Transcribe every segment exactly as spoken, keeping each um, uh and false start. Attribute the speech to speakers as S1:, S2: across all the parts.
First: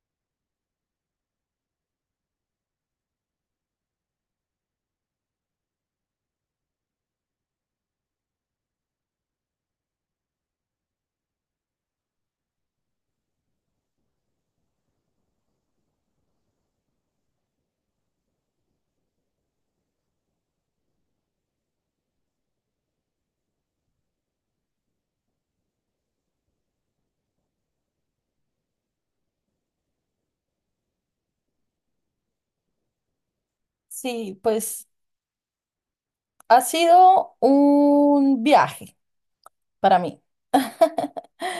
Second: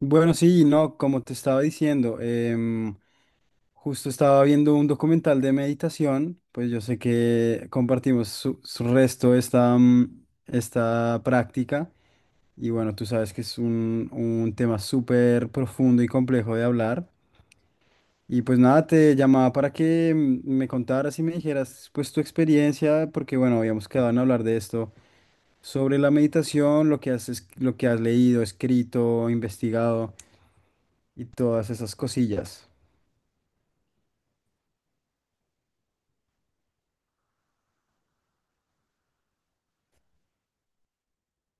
S1: Bueno, sí, no, como te estaba diciendo, em, justo estaba viendo un documental de meditación. Pues yo sé que compartimos su, su resto esta, mm, esta práctica. Y bueno, tú sabes que es un, un tema súper profundo y complejo de hablar, y pues nada, te llamaba para que mm, me contaras y me dijeras pues tu experiencia, porque bueno, habíamos quedado en hablar de esto, sobre la meditación, lo que has, es- lo que has leído, escrito, investigado y todas esas cosillas.
S2: Sí, pues ha sido un viaje para mí.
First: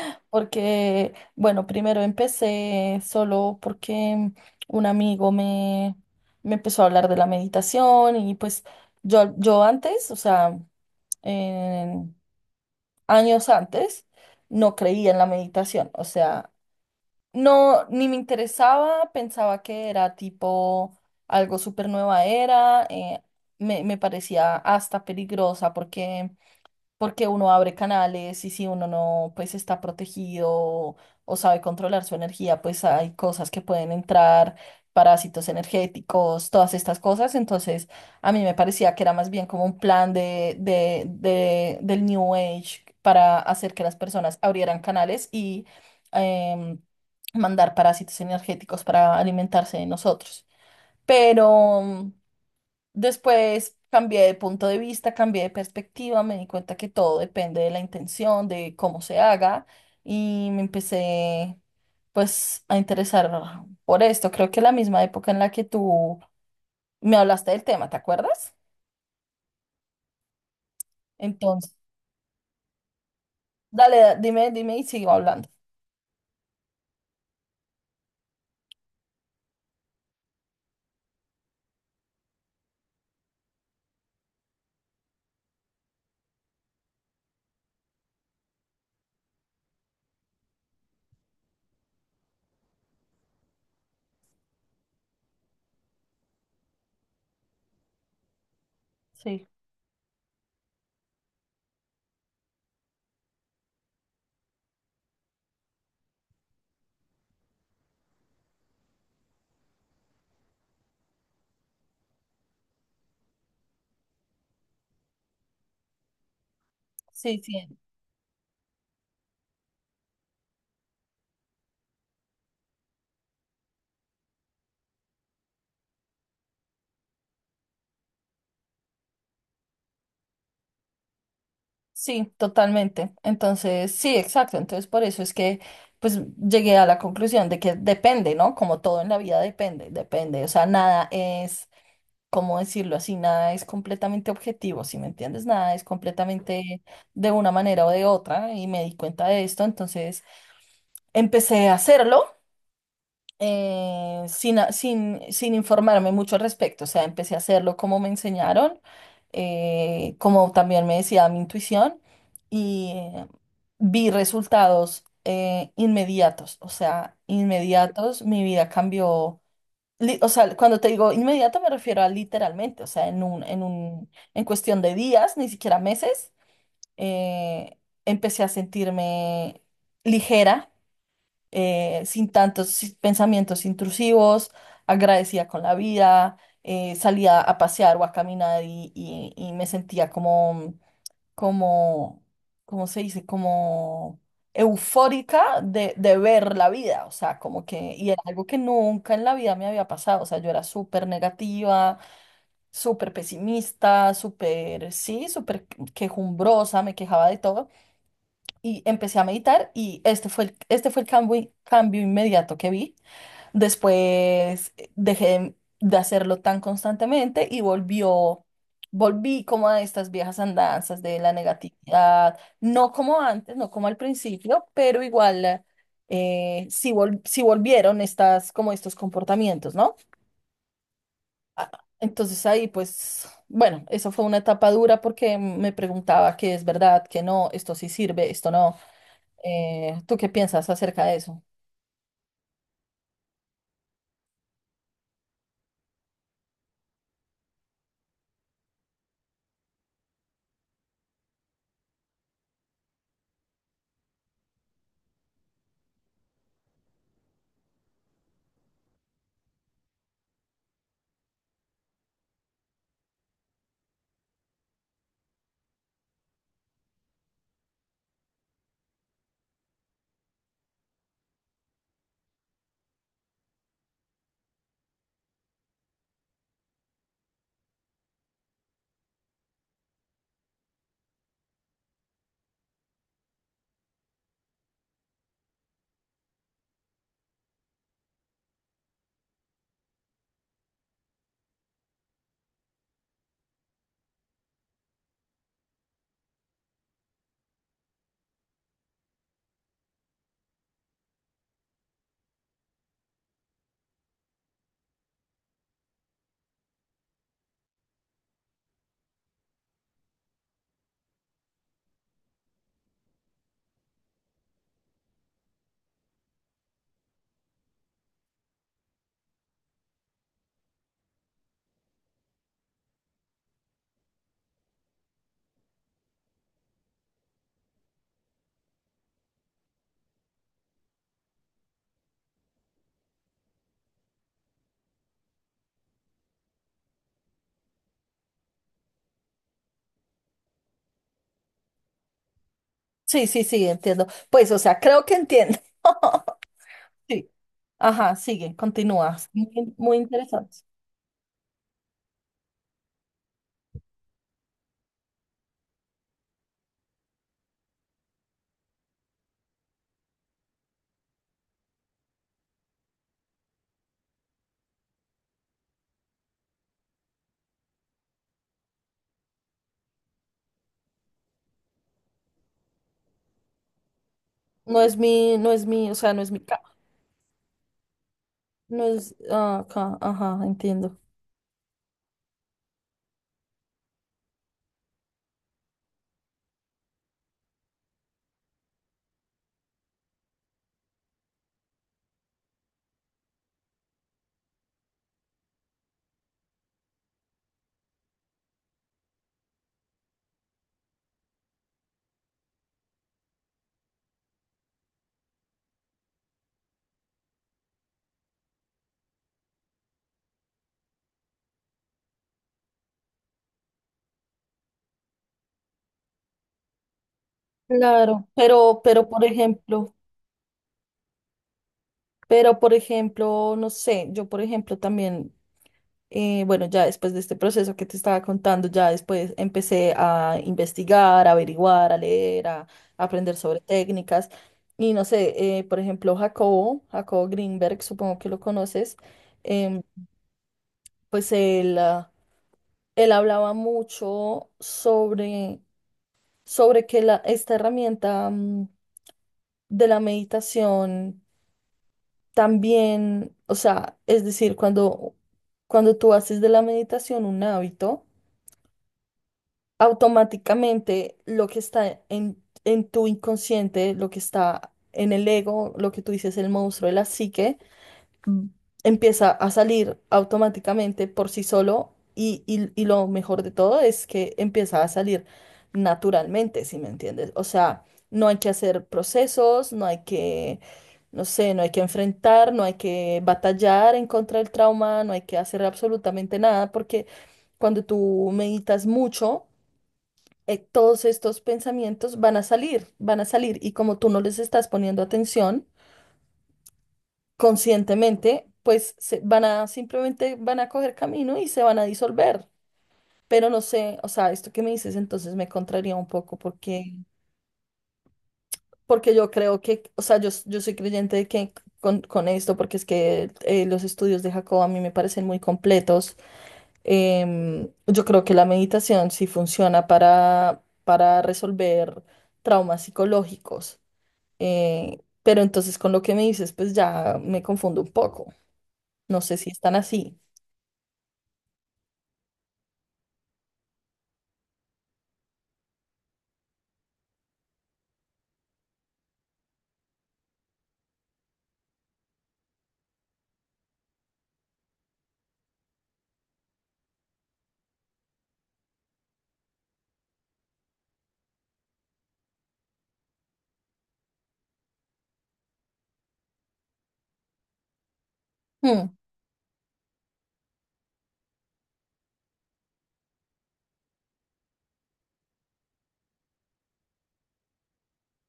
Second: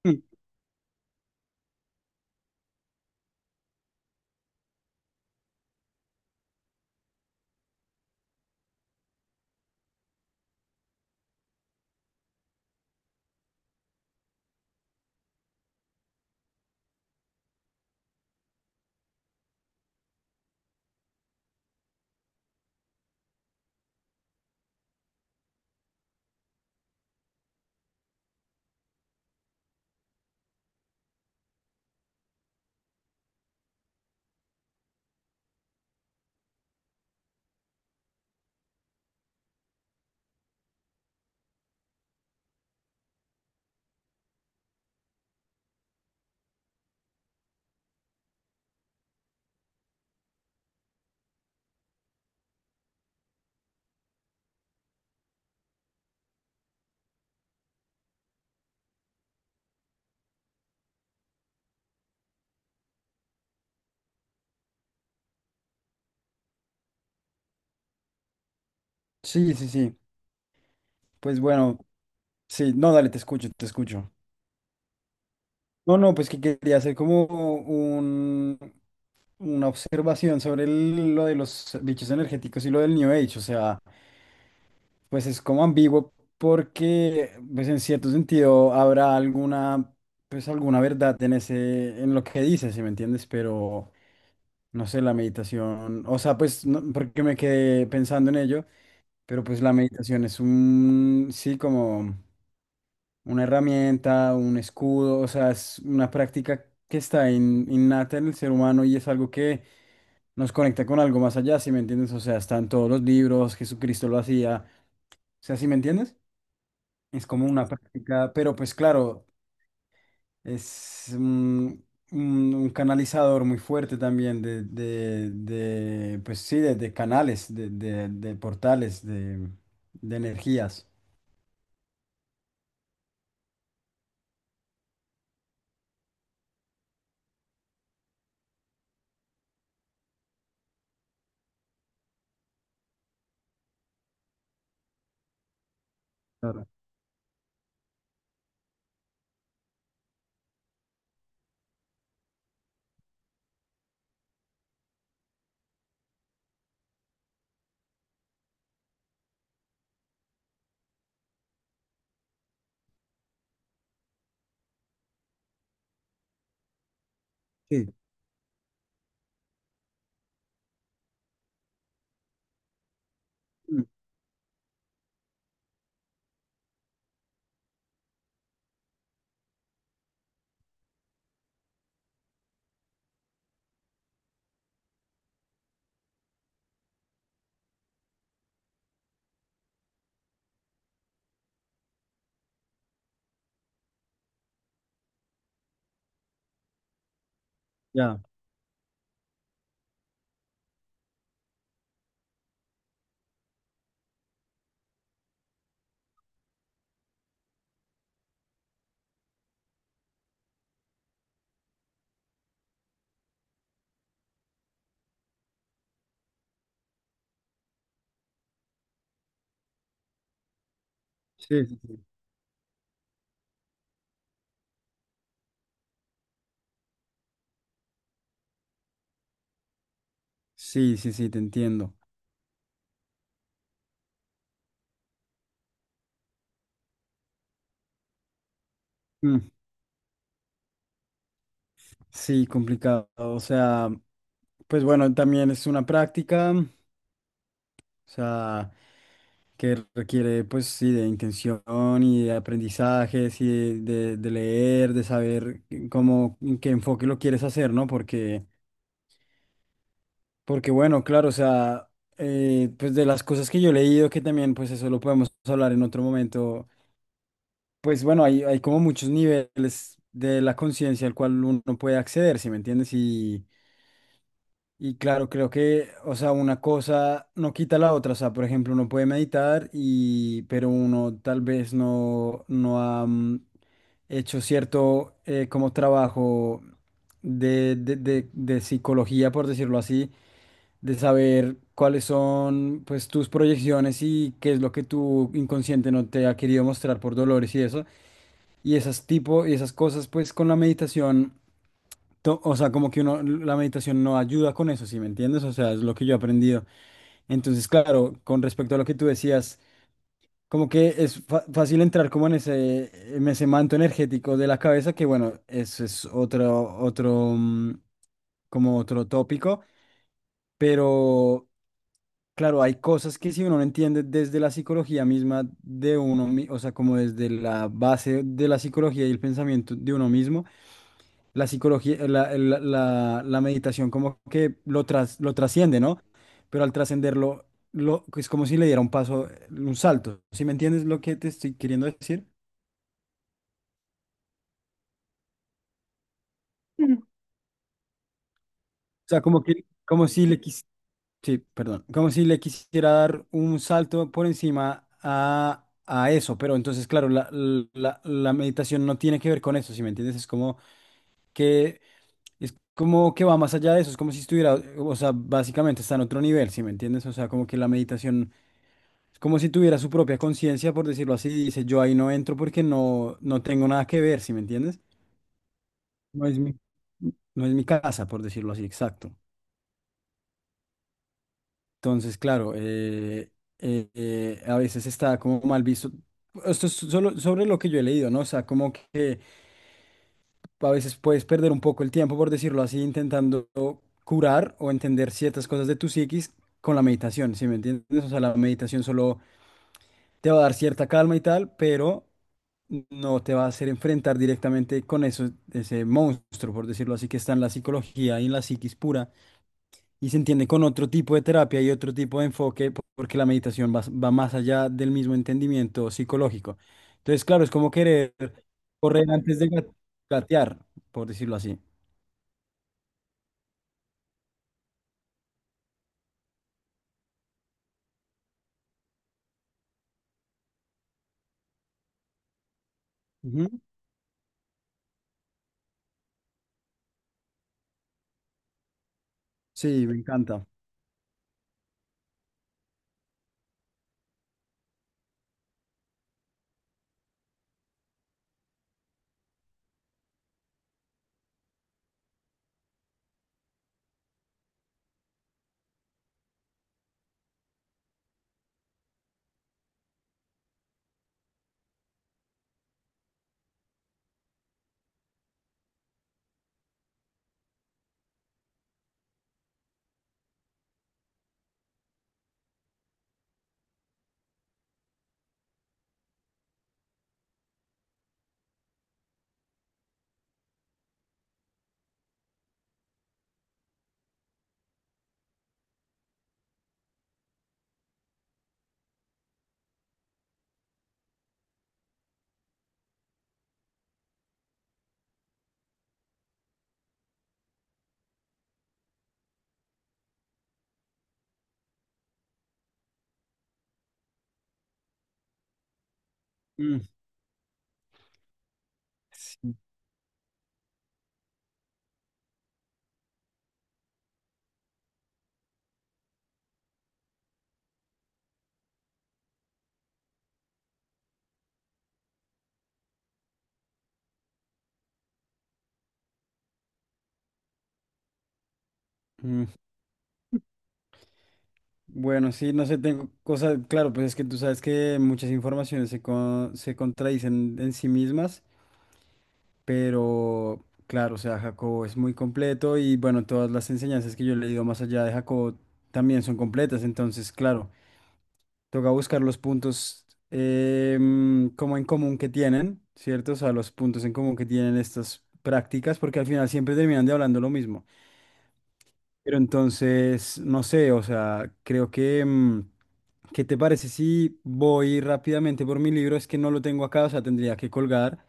S1: Mm,
S2: Porque, bueno, primero empecé solo porque un amigo me, me empezó a hablar de la meditación y pues yo, yo antes, o sea, en- años antes, no creía en la meditación. O sea, no, ni me interesaba, pensaba que era tipo algo súper nueva era, eh, me, me parecía hasta peligrosa porque porque uno abre canales y si uno no, pues está protegido o, o sabe controlar su energía, pues hay cosas que pueden entrar, parásitos energéticos, todas estas cosas. Entonces, a mí me parecía que era más bien como un plan de, de, de- del New Age para hacer que las personas abrieran canales y em, mandar parásitos energéticos para alimentarse de nosotros. Pero... después cambié de punto de vista, cambié de perspectiva, me di cuenta que todo depende de la intención, de cómo se haga y me empecé pues a interesar por esto. Creo que la misma época en la que tú me hablaste del tema, ¿te acuerdas?
S1: Sí, sí, sí. Pues
S2: Entonces,
S1: bueno, sí, no, dale, te escucho, te
S2: dale,
S1: escucho.
S2: da- dime, dime y sigo hablando.
S1: No, no, pues que quería hacer como un, una observación sobre el- lo de los bichos energéticos y lo del New Age. O sea, pues es como ambiguo porque, pues en cierto sentido, habrá alguna, pues alguna verdad en ese, en lo que dices, ¿si me entiendes? Pero no sé, la meditación, o sea, pues, no- porque me quedé pensando en ello. Pero
S2: Sí,
S1: pues la meditación es un, sí, como una herramienta, un escudo, o sea, es una práctica que está in- innata en el ser humano y es algo que nos conecta con algo más allá, ¿si me entiendes? O sea, están todos los libros, Jesucristo lo hacía, o sea, ¿si me entiendes? Es
S2: sí,
S1: como una
S2: sí,
S1: práctica, pero pues claro, es un, un- un canalizador muy fuerte también de, de, de, pues sí, de, de canales, de, de, de portales, de, de energías.
S2: sí, totalmente. Entonces, sí, exacto. Entonces, por eso es que pues llegué a la conclusión de que depende, ¿no? Como todo en la vida depende, depende. O sea, nada es... ¿cómo decirlo así? Nada es completamente objetivo, ¿si me entiendes? Nada es
S1: Claro.
S2: completamente de una manera o de otra y me di cuenta de esto, entonces empecé a hacerlo. eh, sin, a- sin, sin informarme mucho al respecto, o sea, empecé a hacerlo como me enseñaron, eh, como también me decía mi intuición, y eh, vi resultados eh, inmediatos, o sea,
S1: Sí.
S2: inmediatos, mi vida cambió. li- O sea, cuando te digo inmediata me refiero a literalmente, o sea, en un, en
S1: Mm,
S2: un, en cuestión de días, ni siquiera meses, eh, empecé a sentirme ligera, eh, sin tantos si- pensamientos intrusivos, agradecida con la vida, eh, salía a pasear o a caminar y, y- y me sentía como como, ¿cómo se dice? Como eufórica de, de ver la vida, o sea, como que, y
S1: Ya,
S2: era algo que nunca en la vida me había pasado, o sea, yo era súper negativa, súper pesimista, súper, sí, súper quejumbrosa, me quejaba de todo, y empecé a meditar y este fue el, este fue el cambio, cambio inmediato que vi. Después eh, dejé de hacerlo tan constantemente y volvió, volví como a estas viejas andanzas de la
S1: sí, sí, sí,
S2: negatividad, no como antes, no como al principio, pero igual eh, sí, vol- sí volvieron estas, como estos comportamientos, ¿no?
S1: sí, sí, sí, te
S2: Ah,
S1: entiendo.
S2: Entonces ahí pues, bueno, eso fue una etapa dura porque me preguntaba qué es verdad, qué no, esto sí sirve, esto no.
S1: Mm,
S2: Eh, ¿tú qué piensas acerca de eso?
S1: Sí, complicado. O sea, pues bueno, también es una práctica, o sea, que requiere pues sí de intención y de aprendizajes y de, de- de leer, de saber cómo, qué enfoque lo quieres hacer, ¿no? Porque, porque bueno, claro, o sea, eh, pues de las cosas que yo he leído, que también pues eso lo podemos hablar en otro momento, pues bueno, hay, hay como muchos niveles de la conciencia al cual uno puede acceder, ¿sí me entiendes? Y claro, creo que, o sea, una cosa no quita la otra. O sea, por ejemplo, uno puede meditar y, pero uno tal vez no, no ha mm, hecho cierto eh, como trabajo de, de, de, de psicología, por decirlo así, de saber cuáles son pues tus proyecciones y qué es lo que tu inconsciente no te ha querido mostrar por dolores y eso. Y esas tipo, y esas cosas, pues con la meditación to- o sea, como que uno, la meditación no ayuda con eso, ¿sí me entiendes? O sea, es lo que yo he aprendido. Entonces, claro, con respecto a lo que tú decías, como que es fa- fácil entrar como en ese, en ese manto energético de la cabeza, que bueno, eso es otro, otro, mm, como otro tópico, pero claro, hay cosas que si uno no entiende desde la psicología misma de uno, mi- o sea, como desde la base de la psicología y el pensamiento de uno mismo. La psicología, la, el- la- la meditación como que lo, tras, lo trasciende, ¿no? Pero al trascenderlo, lo, es como si le diera un paso, un salto. ¿Sí me entiendes lo que te estoy queriendo decir?
S2: Sí, sí, sí, entiendo. Pues, o sea, creo que entiendo. Sí, ajá, sigue,
S1: O
S2: continúa.
S1: sea, como que,
S2: Muy, muy
S1: como si le
S2: interesante.
S1: quis- sí, perdón, como si le quisiera dar un salto por encima a, a eso. Pero entonces, claro, la, la, la meditación no tiene que ver con eso, ¿sí me entiendes? Es como que, es como que va más allá de eso. Es como si estuviera, o sea, básicamente está en otro nivel, ¿sí me entiendes? O sea, como que la meditación, es como si tuviera su propia conciencia, por decirlo así, y dice, yo ahí no entro porque no, no tengo nada que ver, ¿sí me entiendes?
S2: No es mi, no es mi, O sea, no
S1: No
S2: es mi
S1: es mi,
S2: ca-
S1: no es mi casa, por decirlo así,
S2: no
S1: exacto.
S2: es, ah, ca- ajá, entiendo.
S1: Entonces, claro, eh, eh, eh, a veces está como mal visto. Esto es solo sobre lo que yo he leído, ¿no? O sea, como que a veces puedes perder un poco el tiempo, por decirlo así, intentando curar o entender ciertas cosas de tu psiquis con la meditación, ¿sí me entiendes? O sea, la meditación solo te va a dar cierta calma y tal, pero no te va a hacer enfrentar directamente con eso, ese monstruo, por decirlo así, que está en la psicología y en la psiquis pura, y se entiende con otro tipo de terapia y otro tipo de enfoque, po- porque la meditación va, va más allá del mismo entendimiento psicológico. Entonces, claro, es como querer
S2: Claro, pero,
S1: correr
S2: pero por
S1: antes de gat-
S2: ejemplo,
S1: gatear, por decirlo así.
S2: pero por ejemplo, no sé, yo por ejemplo también, eh, bueno, ya después de este proceso que te estaba contando, ya después empecé a investigar, a averiguar, a leer, a, a aprender sobre
S1: Ujú.
S2: técnicas. Y no sé, eh, por ejemplo, Jacobo, Jacobo Greenberg, supongo que lo conoces, em,
S1: Sí, me encanta.
S2: pues él... ah, él hablaba mucho sobre, sobre que la, esta herramienta mm, de la meditación también, o sea, es decir, cuando, cuando tú haces de la meditación un hábito, automáticamente lo que está en, en tu inconsciente, lo que está en el ego, lo que tú dices, el monstruo de la psique, empieza a salir automáticamente por sí solo y, y- y lo mejor de todo es que empieza a salir naturalmente, ¿si me entiendes? O sea, no hay que hacer procesos, no hay que, no sé, no hay que enfrentar, no hay que batallar en contra del trauma, no hay que hacer absolutamente nada porque cuando tú meditas mucho, eh, todos estos pensamientos van a salir, van a salir y como tú no les estás poniendo atención, conscientemente, pues se- van a simplemente van a coger camino y se van a disolver. Pero no sé, o sea, esto que me dices entonces me contraría un poco
S1: Mm,
S2: porque, porque yo
S1: sí.
S2: creo que, o sea, yo, s- yo soy creyente de que con, con esto, porque es que eh, los estudios de Jacob a mí me parecen muy completos. Em, yo creo que la meditación sí funciona para, para resolver traumas psicológicos. eh, pero entonces con lo que me dices, pues ya me confundo un poco. No sé
S1: Mm.
S2: si están así.
S1: Bueno, sí, no sé, tengo cosas, claro, pues es que tú sabes que muchas informaciones se, con- se contradicen en sí mismas, pero claro, o sea, Jacobo es muy completo y bueno, todas las enseñanzas que yo he leído más allá de Jacobo también son completas. Entonces, claro, toca buscar los puntos em, como en común que tienen, ¿cierto? O sea, los puntos en común que tienen estas prácticas, porque al final siempre terminan de hablando lo mismo.
S2: Hmm.
S1: Pero entonces, no sé, o sea, creo que... em, ¿qué te parece si voy rápidamente por mi libro? Es que no lo tengo acá, o sea, tendría que colgar.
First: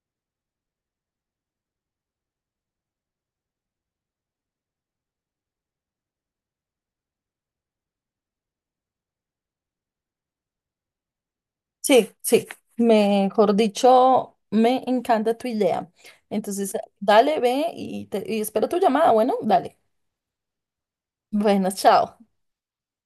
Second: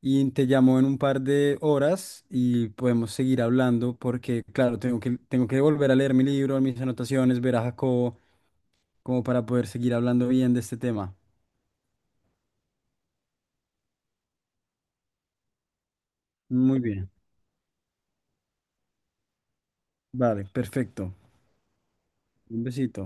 S1: Y te llamo en un par de horas y podemos seguir hablando porque, claro, tengo que, tengo que volver a leer mi libro, mis anotaciones, ver a Jacobo, como para poder seguir hablando bien de este tema.
S2: Sí, sí, mejor dicho, me encanta tu idea. Entonces,
S1: Muy bien.
S2: dale, ve y, te- y espero tu llamada. Bueno, dale.
S1: Vale, perfecto.
S2: Buenas, chao.
S1: Un besito.